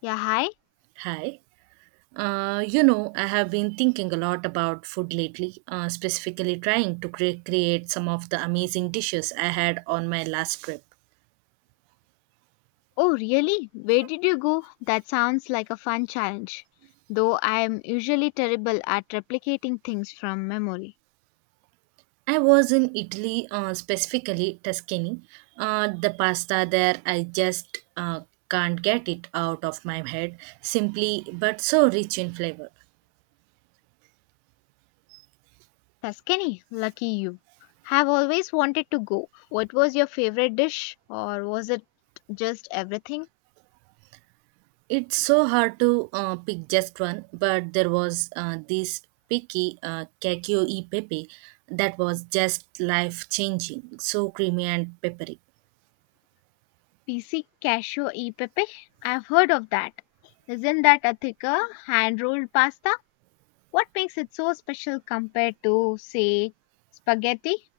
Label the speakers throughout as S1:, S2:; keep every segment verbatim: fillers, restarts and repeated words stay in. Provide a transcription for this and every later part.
S1: Yeah, hi.
S2: Hi. Uh, you know, I have been thinking a lot about food lately, uh, specifically trying to cre- create some of the amazing dishes I had on my last trip.
S1: Oh, really? Where did you go? That sounds like a fun challenge. Though I am usually terrible at replicating things from memory.
S2: I was in Italy, uh, specifically Tuscany. Uh, the pasta there, I just uh, can't get it out of my head, simply but so rich in flavor.
S1: Tuscany, lucky you. Have always wanted to go. What was your favorite dish, or was it just everything?
S2: It's so hard to uh, pick just one, but there was uh, this picky uh, Kakio e Pepe that was just life changing, so creamy and peppery.
S1: P C cashew e pepe? I've heard of that. Isn't that a thicker, hand rolled pasta? What makes it so special compared to, say, spaghetti?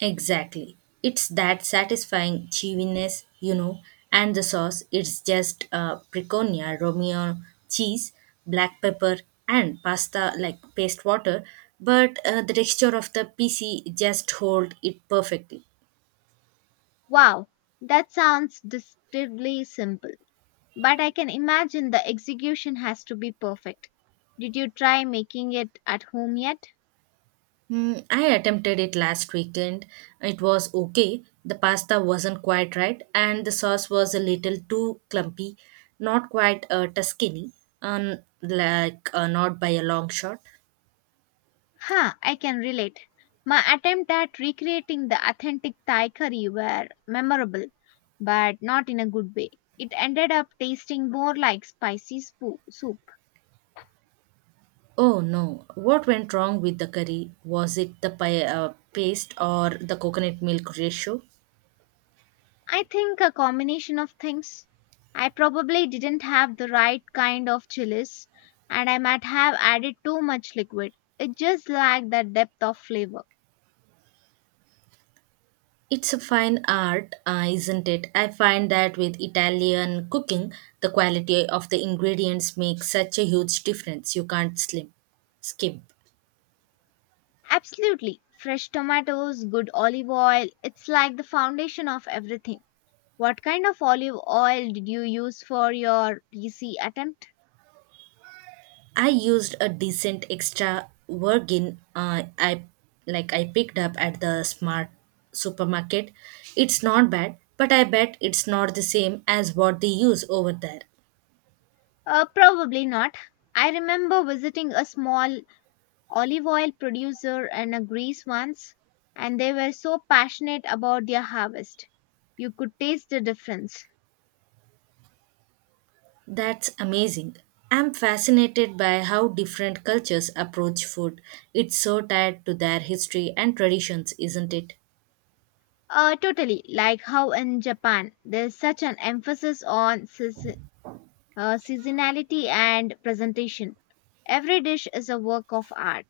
S2: Exactly. It's that satisfying chewiness, you know, and the sauce, it's just uh, preconia, Romeo cheese, black pepper, and pasta like paste water, but uh, the texture of the P C just hold it perfectly.
S1: Wow, that sounds deceptively simple, but I can imagine the execution has to be perfect. Did you try making it at home yet?
S2: Hmm, I attempted it last weekend. It was okay. The pasta wasn't quite right, and the sauce was a little too clumpy, not quite uh, Tuscany, um, like uh, not by a long shot.
S1: Huh, I can relate. My attempt at recreating the authentic Thai curry were memorable, but not in a good way. It ended up tasting more like spicy spoo- soup.
S2: Oh no, what went wrong with the curry? Was it the pi- uh, paste or the coconut milk ratio?
S1: I think a combination of things. I probably didn't have the right kind of chilies, and I might have added too much liquid. It just lacked that depth of flavor.
S2: It's a fine art, uh, isn't it? I find that with Italian cooking, the quality of the ingredients makes such a huge difference. You can't slim skimp.
S1: Absolutely. Fresh tomatoes, good olive oil, it's like the foundation of everything. What kind of olive oil did you use for your P C attempt?
S2: I used a decent extra virgin uh, I like I picked up at the smart supermarket. It's not bad, but I bet it's not the same as what they use over there.
S1: Uh, probably not. I remember visiting a small olive oil producer in a Greece once, and they were so passionate about their harvest. You could taste the difference.
S2: That's amazing. I'm fascinated by how different cultures approach food. It's so tied to their history and traditions, isn't it?
S1: Uh, totally, like how in Japan, there's such an emphasis on season, uh, seasonality and presentation. Every dish is a work of art.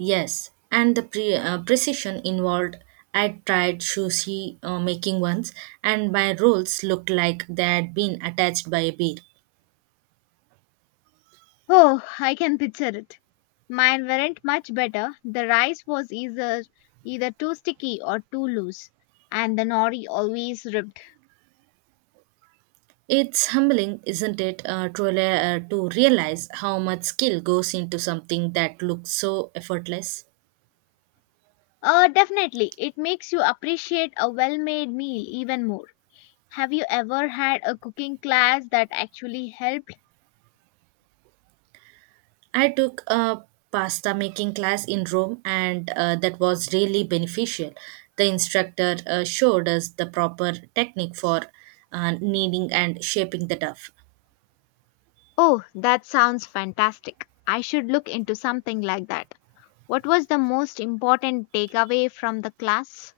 S2: Yes, and the pre- uh, precision involved. I tried sushi uh, making once, and my rolls looked like they had been attached by a bead.
S1: Oh, I can picture it. Mine weren't much better. The rice was either either too sticky or too loose, and the nori always ripped.
S2: It's humbling, isn't it, uh, to, rela- uh, to realize how much skill goes into something that looks so effortless.
S1: Uh, definitely. It makes you appreciate a well made meal even more. Have you ever had a cooking class that actually helped?
S2: I took a pasta making class in Rome, and uh, that was really beneficial. The instructor uh, showed us the proper technique for uh, kneading and shaping the dough.
S1: Oh, that sounds fantastic. I should look into something like that. What was the most important takeaway from the class?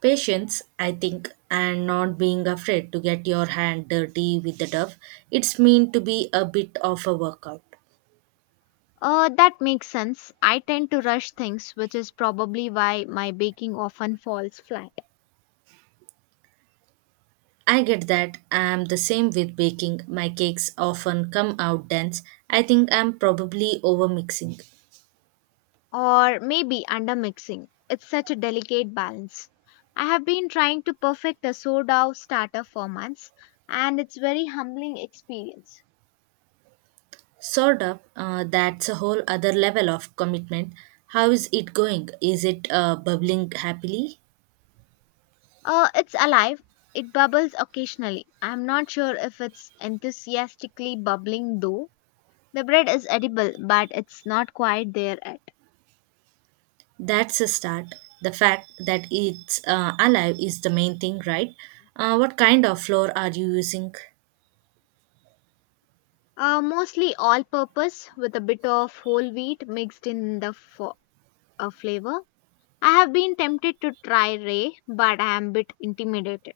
S2: Patience, I think, and not being afraid to get your hand dirty with the turf. It's meant to be a bit of a workout.
S1: Uh, that makes sense. I tend to rush things, which is probably why my baking often falls flat.
S2: I get that. I'm the same with baking. My cakes often come out dense. I think I'm probably over mixing.
S1: Or maybe undermixing. It's such a delicate balance. I have been trying to perfect a sourdough starter for months, and it's very humbling experience.
S2: Sort of. Uh, that's a whole other level of commitment. How is it going? Is it uh, bubbling happily?
S1: Uh, it's alive. It bubbles occasionally. I'm not sure if it's enthusiastically bubbling though. The bread is edible, but it's not quite there yet.
S2: That's a start. The fact that it's uh, alive is the main thing, right? Uh, what kind of flour are you using?
S1: Uh, mostly all purpose with a bit of whole wheat mixed in the fo- uh, flavor. I have been tempted to try Ray, but I am a bit intimidated.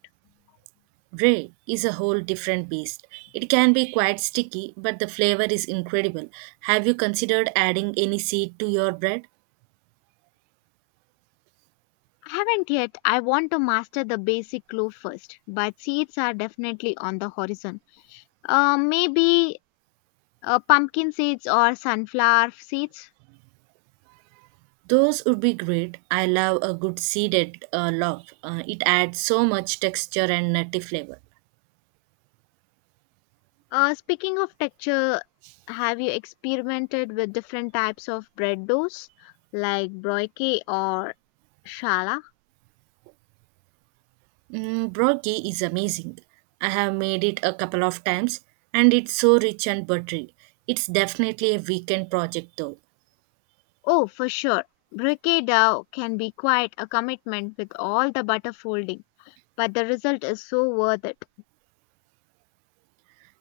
S2: Brie is a whole different beast. It can be quite sticky, but the flavor is incredible. Have you considered adding any seed to your bread?
S1: I haven't yet. I want to master the basic glue first, but seeds are definitely on the horizon. Uh, maybe uh, pumpkin seeds or sunflower seeds.
S2: Those would be great. I love a good seeded uh, loaf. Uh, it adds so much texture and nutty flavor.
S1: Uh, speaking of texture, have you experimented with different types of bread doughs like broikie or shala?
S2: Mm, Brokey is amazing. I have made it a couple of times and it's so rich and buttery. It's definitely a weekend project though.
S1: Oh, for sure. Broikie dough can be quite a commitment with all the butter folding, but the result is so worth it.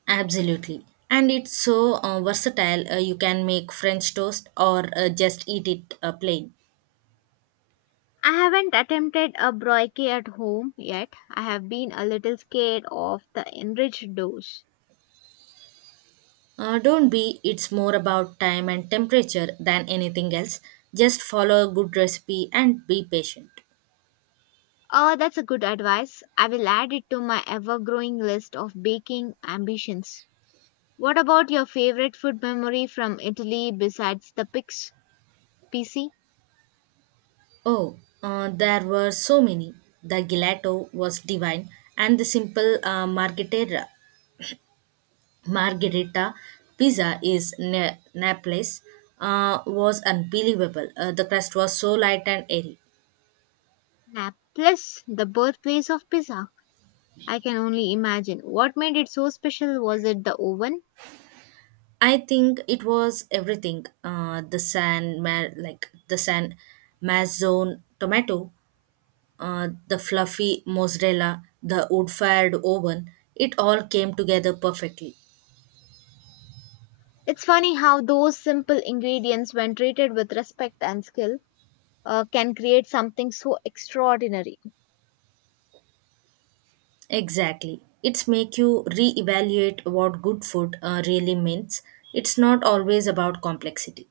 S2: Absolutely. And it's so uh, versatile. Uh, you can make French toast or uh, just eat it uh, plain.
S1: I haven't attempted a broikie at home yet. I have been a little scared of the enriched doughs.
S2: Uh, don't be, it's more about time and temperature than anything else. Just follow a good recipe and be patient.
S1: Oh, that's a good advice. I will add it to my ever growing list of baking ambitions. What about your favorite food memory from Italy besides the pics? P C?
S2: Oh, uh, there were so many. The gelato was divine, and the simple uh, margherita, margherita pizza is na- Naples uh, was unbelievable. Uh, the crust was so light and airy.
S1: Naples, the birthplace of pizza. I can only imagine. What made it so special? Was it the oven?
S2: I think it was everything. Uh, the San Ma- like the San Mazzone tomato, uh, the fluffy mozzarella, the wood-fired oven. It all came together perfectly.
S1: It's funny how those simple ingredients, when treated with respect and skill, uh, can create something so extraordinary.
S2: Exactly. It's make you reevaluate what good food uh, really means. It's not always about complexity.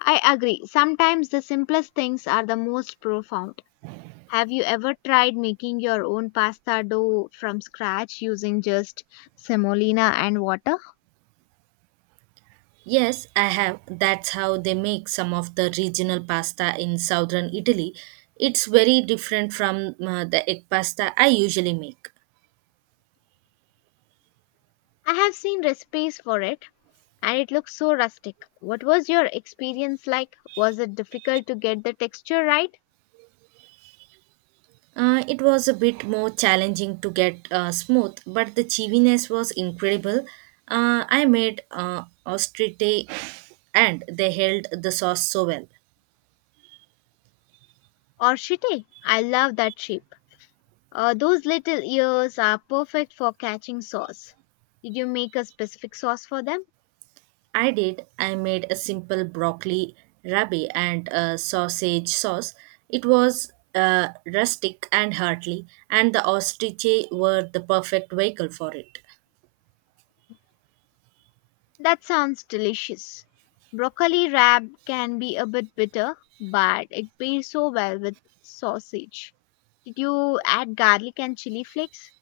S1: I agree. Sometimes the simplest things are the most profound. Have you ever tried making your own pasta dough from scratch using just semolina and water?
S2: Yes, I have. That's how they make some of the regional pasta in southern Italy. It's very different from uh, the egg pasta I usually make.
S1: I have seen recipes for it and it looks so rustic. What was your experience like? Was it difficult to get the texture right?
S2: Uh, it was a bit more challenging to get uh, smooth, but the cheesiness was incredible. Uh, I made uh, ostrite and they held the sauce so well.
S1: Or shitty? I love that shape. Uh, those little ears are perfect for catching sauce. Did you make a specific sauce for them?
S2: I did. I made a simple broccoli rabe and a sausage sauce. It was uh, rustic and hearty, and the ostrich were the perfect vehicle for it.
S1: That sounds delicious. Broccoli rabe can be a bit bitter, but it pairs so well with sausage. Did you add garlic and chili flakes?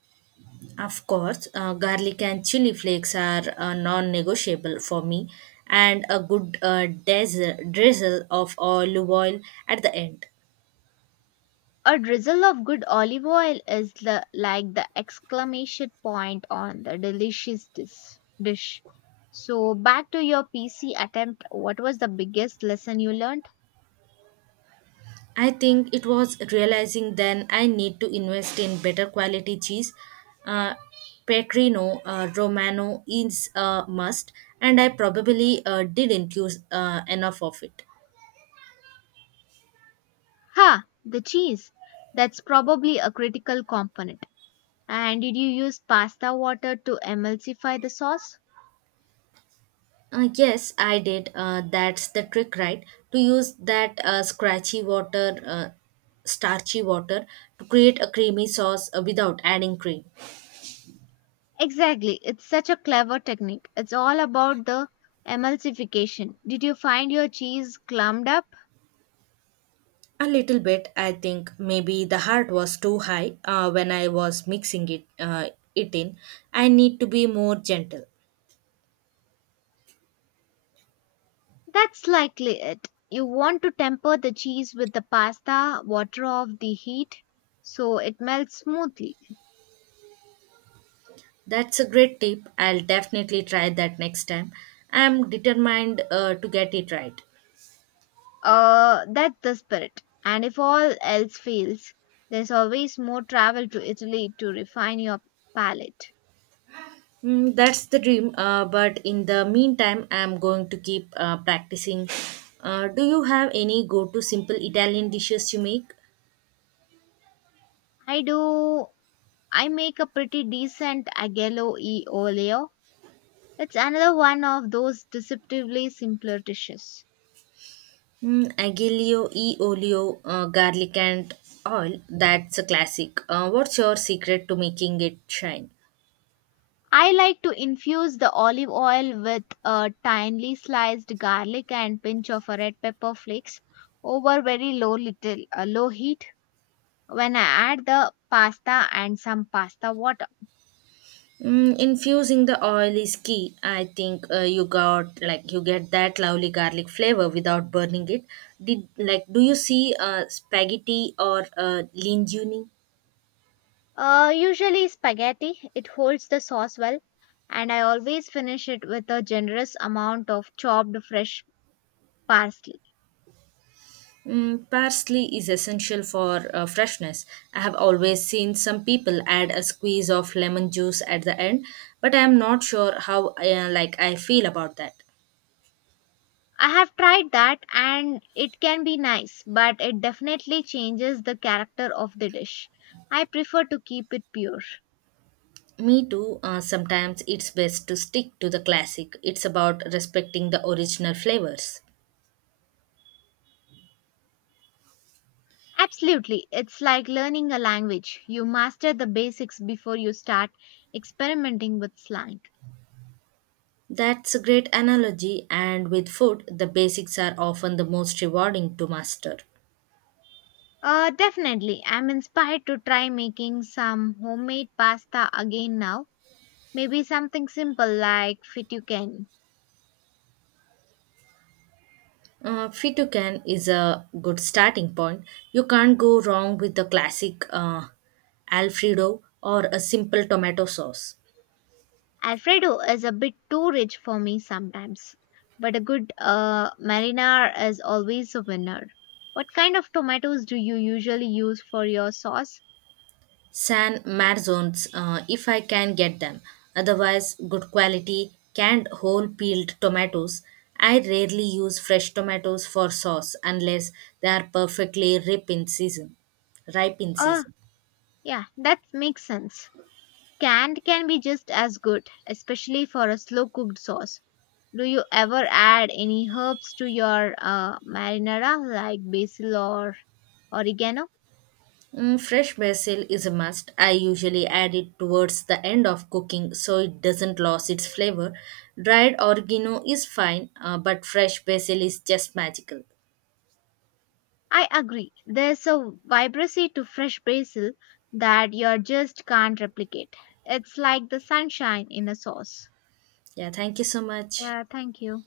S2: Of course, uh, garlic and chili flakes are uh, non-negotiable for me, and a good uh, dazzle, drizzle of olive oil at the end.
S1: A drizzle of good olive oil is the, like the exclamation point on the delicious dis- dish. So, back to your P C attempt, what was the biggest lesson you learned?
S2: I think it was realizing then I need to invest in better quality cheese. Uh, Pecorino uh, Romano is a must, and I probably uh, didn't use uh, enough of it.
S1: Ha! The cheese. That's probably a critical component. And did you use pasta water to emulsify the sauce?
S2: Uh, yes, I did. Uh, that's the trick, right? To use that uh, scratchy water, uh, starchy water to create a creamy sauce uh, without adding cream.
S1: Exactly. It's such a clever technique. It's all about the emulsification. Did you find your cheese clumped up?
S2: A little bit, I think. Maybe the heart was too high uh, when I was mixing it, uh, it in. I need to be more gentle.
S1: That's likely it. You want to temper the cheese with the pasta water of the heat so it melts smoothly.
S2: That's a great tip. I'll definitely try that next time. I'm determined uh, to get it right.
S1: Uh, that's the spirit. And if all else fails, there's always more travel to Italy to refine your palate.
S2: Mm, that's the dream. Uh, but in the meantime, I'm going to keep uh, practicing. Uh, do you have any go-to simple Italian dishes you make?
S1: I do I make a pretty decent aglio e olio. It's another one of those deceptively simpler dishes.
S2: Mm, aglio e olio, uh, garlic and oil. That's a classic. Uh, what's your secret to making it shine?
S1: I like to infuse the olive oil with a thinly sliced garlic and pinch of a red pepper flakes over very low little uh, low heat when I add the pasta and some pasta water.
S2: Mm, infusing the oil is key. I think uh, you got like you get that lovely garlic flavor without burning it. Did like Do you see uh, spaghetti or uh, linguine?
S1: Uh, usually spaghetti, it holds the sauce well and I always finish it with a generous amount of chopped fresh parsley.
S2: Mm, parsley is essential for uh, freshness. I have always seen some people add a squeeze of lemon juice at the end, but I am not sure how uh, like I feel about that.
S1: I have tried that and it can be nice, but it definitely changes the character of the dish. I prefer to keep it pure.
S2: Me too. Uh, sometimes it's best to stick to the classic. It's about respecting the original flavors.
S1: Absolutely, it's like learning a language. You master the basics before you start experimenting with slang.
S2: That's a great analogy, and with food, the basics are often the most rewarding to master.
S1: Uh, definitely, I'm inspired to try making some homemade pasta again now. Maybe something simple like fettuccine.
S2: Uh, Fitucan is a good starting point. You can't go wrong with the classic uh, Alfredo or a simple tomato sauce.
S1: Alfredo is a bit too rich for me sometimes, but a good uh, marinara is always a winner. What kind of tomatoes do you usually use for your sauce?
S2: San Marzones, uh, if I can get them. Otherwise, good quality canned whole peeled tomatoes. I rarely use fresh tomatoes for sauce unless they are perfectly ripe in season. Ripe in
S1: Oh,
S2: season.
S1: yeah, that makes sense. Canned can be just as good, especially for a slow cooked sauce. Do you ever add any herbs to your uh, marinara like basil or oregano?
S2: Mm, fresh basil is a must. I usually add it towards the end of cooking so it doesn't lose its flavor. Dried oregano is fine, uh, but fresh basil is just magical.
S1: I agree. There's a vibrancy to fresh basil that you just can't replicate. It's like the sunshine in a sauce.
S2: Yeah, thank you so much.
S1: Yeah, thank you.